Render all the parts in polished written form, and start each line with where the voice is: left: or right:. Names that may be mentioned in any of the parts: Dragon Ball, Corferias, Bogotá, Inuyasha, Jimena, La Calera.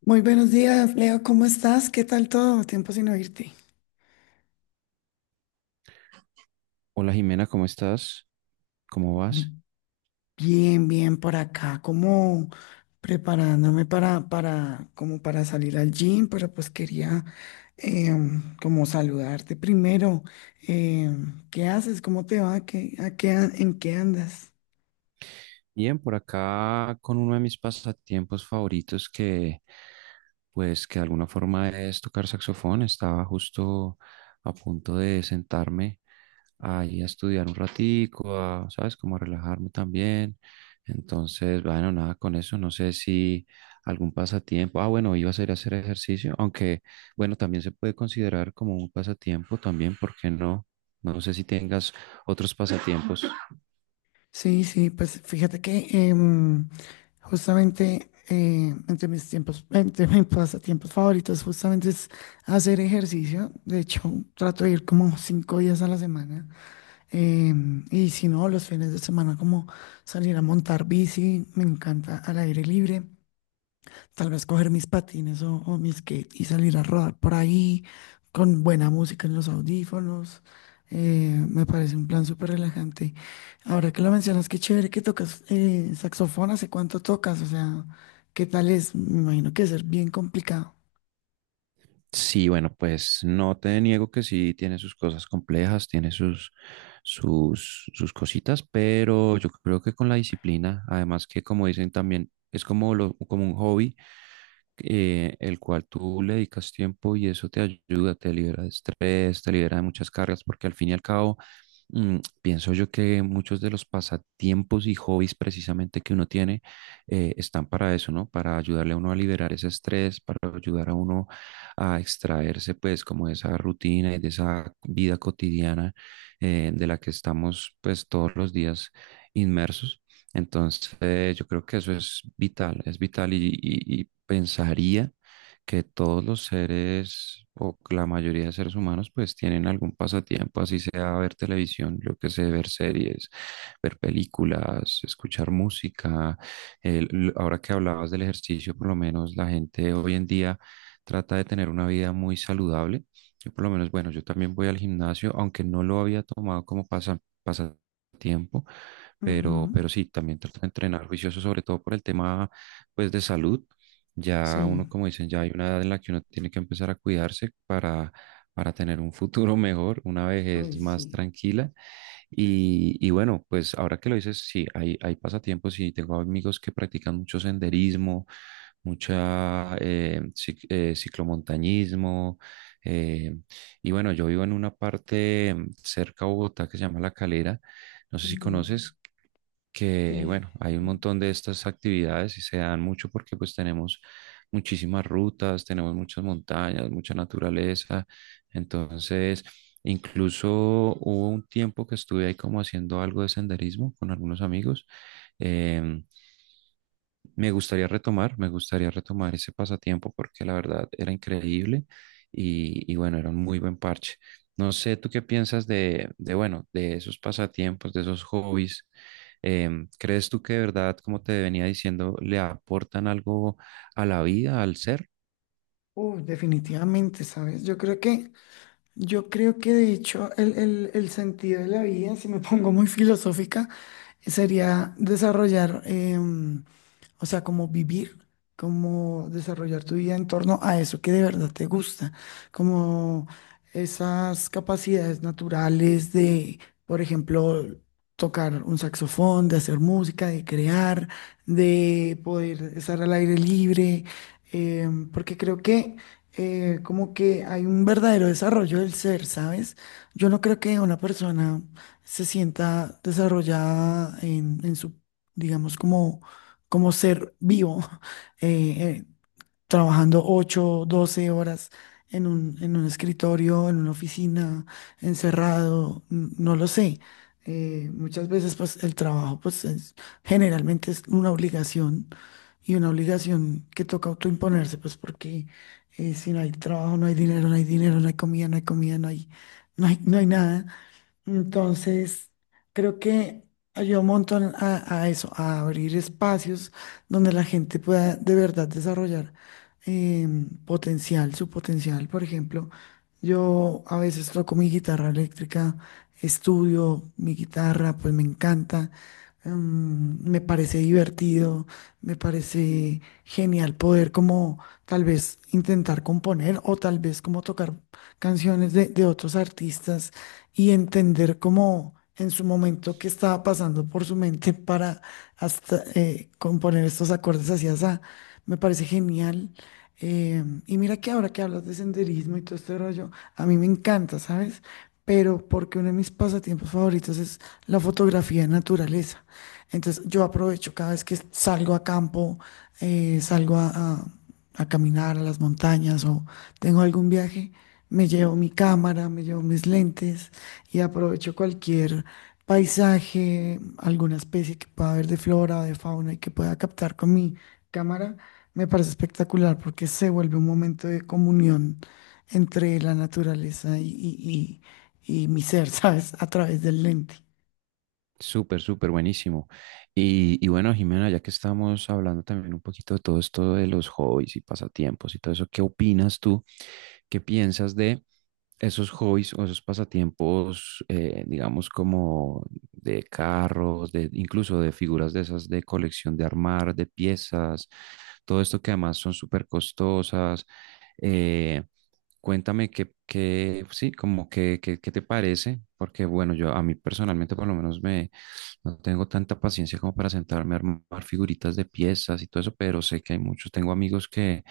left: Muy buenos días, Leo, ¿cómo estás? ¿Qué tal todo? Tiempo sin oírte.
right: Hola Jimena, ¿cómo estás? ¿Cómo
left: Bi-
right: vas?
left: Bien, bien por acá, como preparándome como para salir al gym, pero pues quería como saludarte primero. ¿Qué haces? ¿Cómo te va? ¿Qué, a qué, an- en qué andas?
right: Bien, por acá con uno de mis pasatiempos favoritos que pues que de alguna forma es tocar saxofón. Estaba justo a punto de sentarme ahí a estudiar un ratico, a, ¿sabes? Como a relajarme también. Entonces, bueno, nada con eso. No sé si algún pasatiempo. Ah, bueno, iba a ser hacer ejercicio, aunque bueno, también se puede considerar como un pasatiempo también, ¿por qué no? No sé si tengas otros pasatiempos.
left: Sí, sí, pues fíjate que justamente entre mis pasatiempos favoritos, justamente es hacer ejercicio. De hecho, trato de ir como 5 días a la semana. Y si no, los fines de semana, como salir a montar bici, me encanta al aire libre. Tal vez coger mis patines o mi skate y salir a rodar por ahí con buena música en los audífonos. Me parece un plan súper relajante. Ahora que lo mencionas, qué chévere que tocas saxofón. ¿Hace cuánto tocas? O sea, ¿qué tal es? Me imagino que debe ser bien complicado.
right: Sí, bueno, pues no te niego que sí tiene sus cosas complejas, tiene sus cositas, pero yo creo que con la disciplina, además que como dicen también, es como, lo, como un hobby, el cual tú le dedicas tiempo y eso te ayuda, libera de estrés, te libera de muchas cargas porque al fin y al cabo. Pienso yo que muchos de los pasatiempos y hobbies precisamente que uno tiene están para eso, ¿no? Para ayudarle a uno a liberar ese estrés, para ayudar a uno a extraerse pues como de esa rutina y de esa vida cotidiana, de la que estamos pues todos los días inmersos. Entonces yo creo que eso es vital y, y pensaría que todos los seres o la mayoría de seres humanos pues tienen algún pasatiempo, así sea ver televisión, yo que sé, ver series, ver películas, escuchar música. Ahora que hablabas del ejercicio, por lo menos la gente hoy en día trata de tener una vida muy saludable. Yo por lo menos, bueno, yo también voy al gimnasio, aunque no lo había tomado como pasatiempo,
left: Ujú.
right: pero sí, también trato de entrenar juicioso, sobre todo por el tema pues de salud, ya
left: Sí.
right: uno, como dicen, ya hay una edad en la que uno tiene que empezar a cuidarse para tener un futuro mejor, una
left: Uy,
right: vejez más
left: sí.
right: tranquila. Y bueno, pues ahora que lo dices, sí, hay pasatiempos y tengo amigos que practican mucho senderismo, mucha ciclomontañismo. eh, y bueno, yo vivo en una parte cerca a Bogotá que se llama La Calera. No sé si
left: Ujú.
right: conoces, que
left: Sí.
right: bueno, hay un
left: Sí.
right: montón de estas actividades y se dan mucho porque pues tenemos muchísimas rutas, tenemos muchas montañas, mucha naturaleza. Entonces, incluso hubo un tiempo que estuve ahí como haciendo algo de senderismo con algunos amigos. em, Me gustaría retomar, me gustaría retomar ese pasatiempo porque la verdad era increíble y bueno, era un muy buen parche. No sé, ¿tú qué piensas de bueno, de esos pasatiempos, de esos hobbies? ¿Crees tú que de verdad, como te venía diciendo, le aportan algo a la vida, al ser?
left: Uy, definitivamente, ¿sabes? Yo creo que de hecho el sentido de la vida, si me pongo muy filosófica, sería desarrollar, o sea, como vivir, como desarrollar tu vida en torno a eso que de verdad te gusta, como esas capacidades naturales de, por ejemplo, tocar un saxofón, de hacer música, de crear, de poder estar al aire libre, porque creo que como que hay un verdadero desarrollo del ser, ¿sabes? Yo no creo que una persona se sienta desarrollada en su, digamos, como ser vivo, eh, eh, trabajando 8 12 horas en un escritorio, en una oficina, encerrado, no lo sé. Muchas veces pues el trabajo pues generalmente es una obligación y una obligación que toca autoimponerse pues porque si no hay trabajo no hay dinero, no hay comida, no hay, no hay nada. Entonces, creo que ayuda un montón a eso, a abrir espacios donde la gente pueda de verdad desarrollar su potencial. Por ejemplo, yo a veces toco mi guitarra eléctrica, estudio mi guitarra, pues me encanta, me parece divertido, me parece genial poder como tal vez intentar componer o tal vez como tocar canciones de otros artistas y entender cómo en su momento qué estaba pasando por su mente para hasta componer estos acordes así, así. Me parece genial. Y mira que ahora que hablas de senderismo y todo este rollo, a mí me encanta, ¿sabes? Pero porque uno de mis pasatiempos favoritos es la fotografía de naturaleza. Entonces yo aprovecho cada vez que salgo a campo, salgo a caminar a las montañas o tengo algún viaje, me llevo mi cámara, me llevo mis lentes y aprovecho cualquier paisaje, alguna especie que pueda haber de flora o de fauna y que pueda captar con mi cámara. Me parece espectacular porque se vuelve un momento de comunión entre la naturaleza y mi ser, ¿sabes? A través del lente.
right: Súper, súper buenísimo. Y bueno, Jimena, ya que estamos hablando también un poquito de todo esto de los hobbies y pasatiempos y todo eso, ¿qué opinas tú? ¿Qué piensas de esos hobbies o esos pasatiempos, digamos, como de carros, de, incluso de figuras de esas de colección, de armar, de piezas, todo esto que además son súper costosas? Eh, Cuéntame qué, sí, como que, qué, qué te parece, porque bueno, yo a mí personalmente por lo menos me no tengo tanta paciencia como para sentarme a armar figuritas de piezas y todo eso, pero sé que hay muchos. Tengo amigos que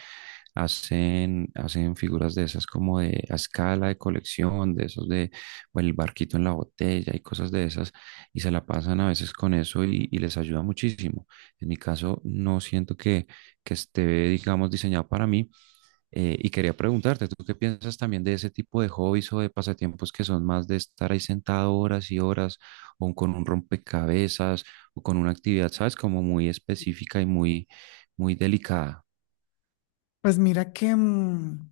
right: hacen, hacen figuras de esas como de a escala de colección, de esos de o el barquito en la botella y cosas de esas, y se la pasan a veces con eso y les ayuda muchísimo. En mi caso, no siento que esté, digamos, diseñado para mí, y quería preguntarte, ¿tú qué piensas también de ese tipo de hobbies o de pasatiempos que son más de estar ahí sentado horas y horas o con un rompecabezas o con una actividad, sabes, como muy específica y muy, muy delicada?
left: Pues mira que... mm,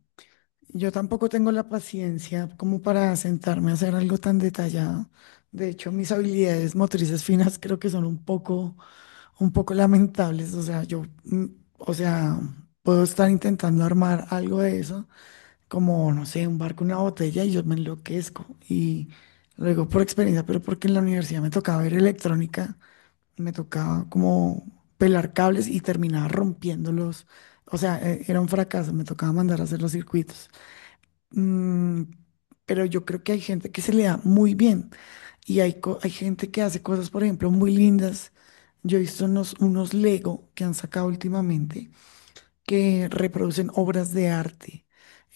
left: Yo tampoco tengo la paciencia como para sentarme a hacer algo tan detallado. De hecho, mis habilidades motrices finas creo que son un poco lamentables. O sea, yo, o sea, puedo estar intentando armar algo de eso, como, no sé, un barco, una botella, y yo me enloquezco. Y luego por experiencia, pero porque en la universidad me tocaba ver electrónica, me tocaba como pelar cables y terminaba rompiéndolos. O sea, era un fracaso, me tocaba mandar a hacer los circuitos. Mm, pero yo creo que hay gente que se le da muy bien y hay gente que hace cosas, por ejemplo, muy lindas. Yo he visto unos Lego que han sacado últimamente que reproducen obras de arte,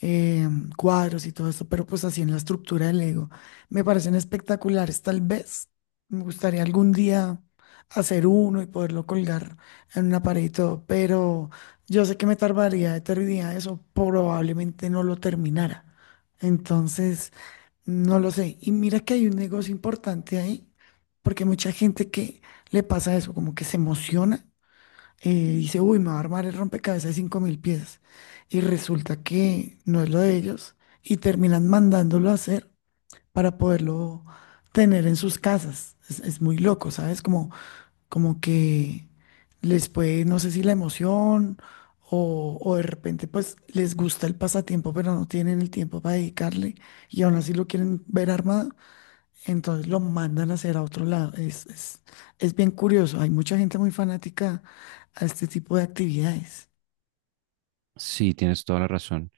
left: eh, cuadros y todo esto, pero pues así en la estructura del Lego. Me parecen espectaculares, tal vez. Me gustaría algún día hacer uno y poderlo colgar en una pared y todo, pero yo sé que me tardaría eternidad, eso probablemente no lo terminara. Entonces, no lo sé. Y mira que hay un negocio importante ahí, porque mucha gente que le pasa eso, como que se emociona dice, uy, me va a armar el rompecabezas de 5.000 piezas. Y resulta que no es lo de ellos y terminan mandándolo a hacer para poderlo tener en sus casas. Es muy loco, ¿sabes? Como que les puede, no sé si la emoción o de repente pues les gusta el pasatiempo, pero no tienen el tiempo para dedicarle y aún así lo quieren ver armado. Entonces lo mandan a hacer a otro lado. Es bien curioso. Hay mucha gente muy fanática a este tipo de actividades.
right: Sí, tienes toda la razón.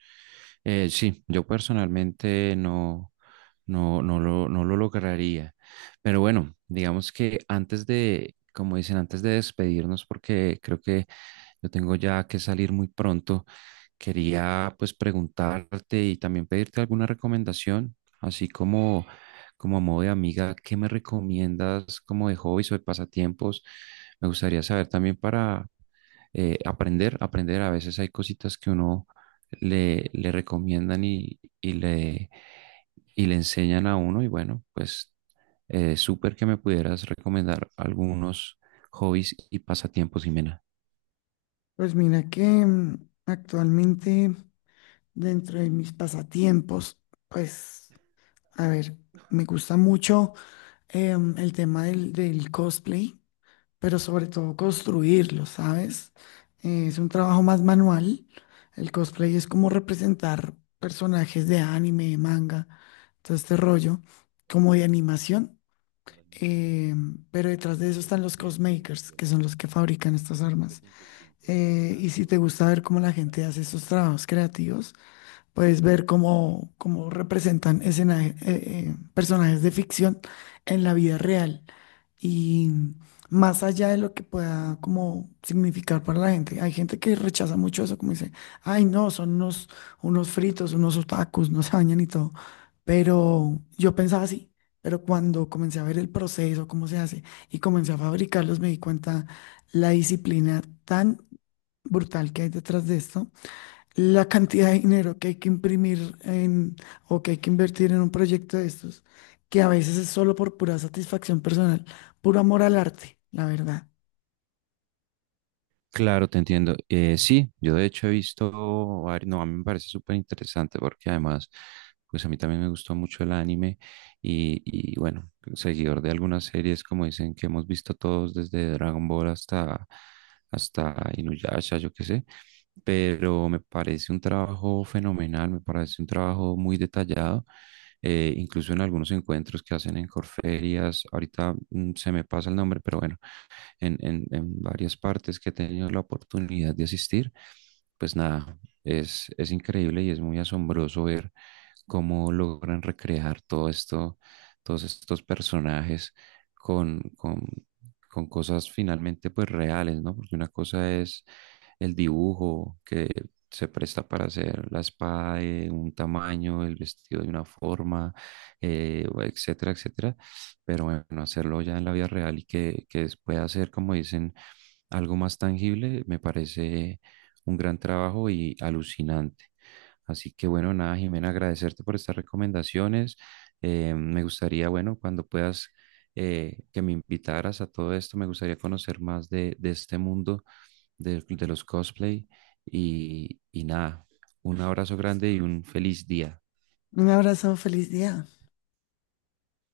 right: Sí, yo personalmente no, no, no lo lograría. Pero bueno, digamos que antes de, como dicen, antes de despedirnos, porque creo que yo tengo ya que salir muy pronto, quería pues preguntarte y también pedirte alguna recomendación, así como, como a modo de amiga, ¿qué me recomiendas como de hobbies o de pasatiempos? Me gustaría saber también para aprender, aprender. A veces hay cositas que uno le, le recomiendan y le enseñan a uno. Y bueno, pues súper que me pudieras recomendar algunos hobbies y pasatiempos, Jimena.
left: Pues mira que actualmente dentro de mis pasatiempos, pues, a ver, me gusta mucho el tema del cosplay, pero sobre todo construirlo, ¿sabes? Es un trabajo más manual. El cosplay es como representar personajes de anime, manga, todo este rollo, como de animación. Eh, pero detrás de eso están los cosmakers, que son los que fabrican estas armas. Y si te gusta ver cómo la gente hace esos trabajos creativos, puedes ver cómo representan personajes de ficción en la vida real. Y más allá de lo que pueda como significar para la gente, hay gente que rechaza mucho eso, como dice, ay no, son unos fritos, unos otakus, no se bañan y todo. Pero yo pensaba así, pero cuando comencé a ver el proceso, cómo se hace, y comencé a fabricarlos, me di cuenta la disciplina tan brutal que hay detrás de esto, la cantidad de dinero que hay que imprimir en, o que hay que invertir en un proyecto de estos, que a veces es solo por pura satisfacción personal, puro amor al arte, la verdad.
right: Claro, te entiendo. Sí, yo de hecho he visto, no, a mí me parece súper interesante porque además, pues a mí también me gustó mucho el anime y bueno, seguidor de algunas series, como dicen, que hemos visto todos desde Dragon Ball hasta, hasta Inuyasha, yo qué sé, pero me parece un trabajo fenomenal, me parece un trabajo muy detallado, incluso en algunos encuentros que hacen en Corferias, ahorita se me pasa el nombre, pero bueno, en varias partes que he tenido la oportunidad de asistir, pues nada, es increíble y es muy asombroso ver cómo logran recrear todo esto, todos estos personajes con, con, con cosas finalmente pues reales, ¿no? Porque una cosa es el dibujo que se presta para hacer la espada de un tamaño, el vestido de una forma, etcétera, etcétera, pero bueno, hacerlo ya en la vida real y que, pueda ser, como dicen, algo más tangible, me parece un gran trabajo y alucinante. Así que bueno, nada, Jimena, agradecerte por estas recomendaciones. Me gustaría, bueno, cuando puedas que me invitaras a todo esto, me gustaría conocer más de este mundo de los cosplay y nada, un abrazo grande y un feliz día.
left: Un abrazo, feliz día.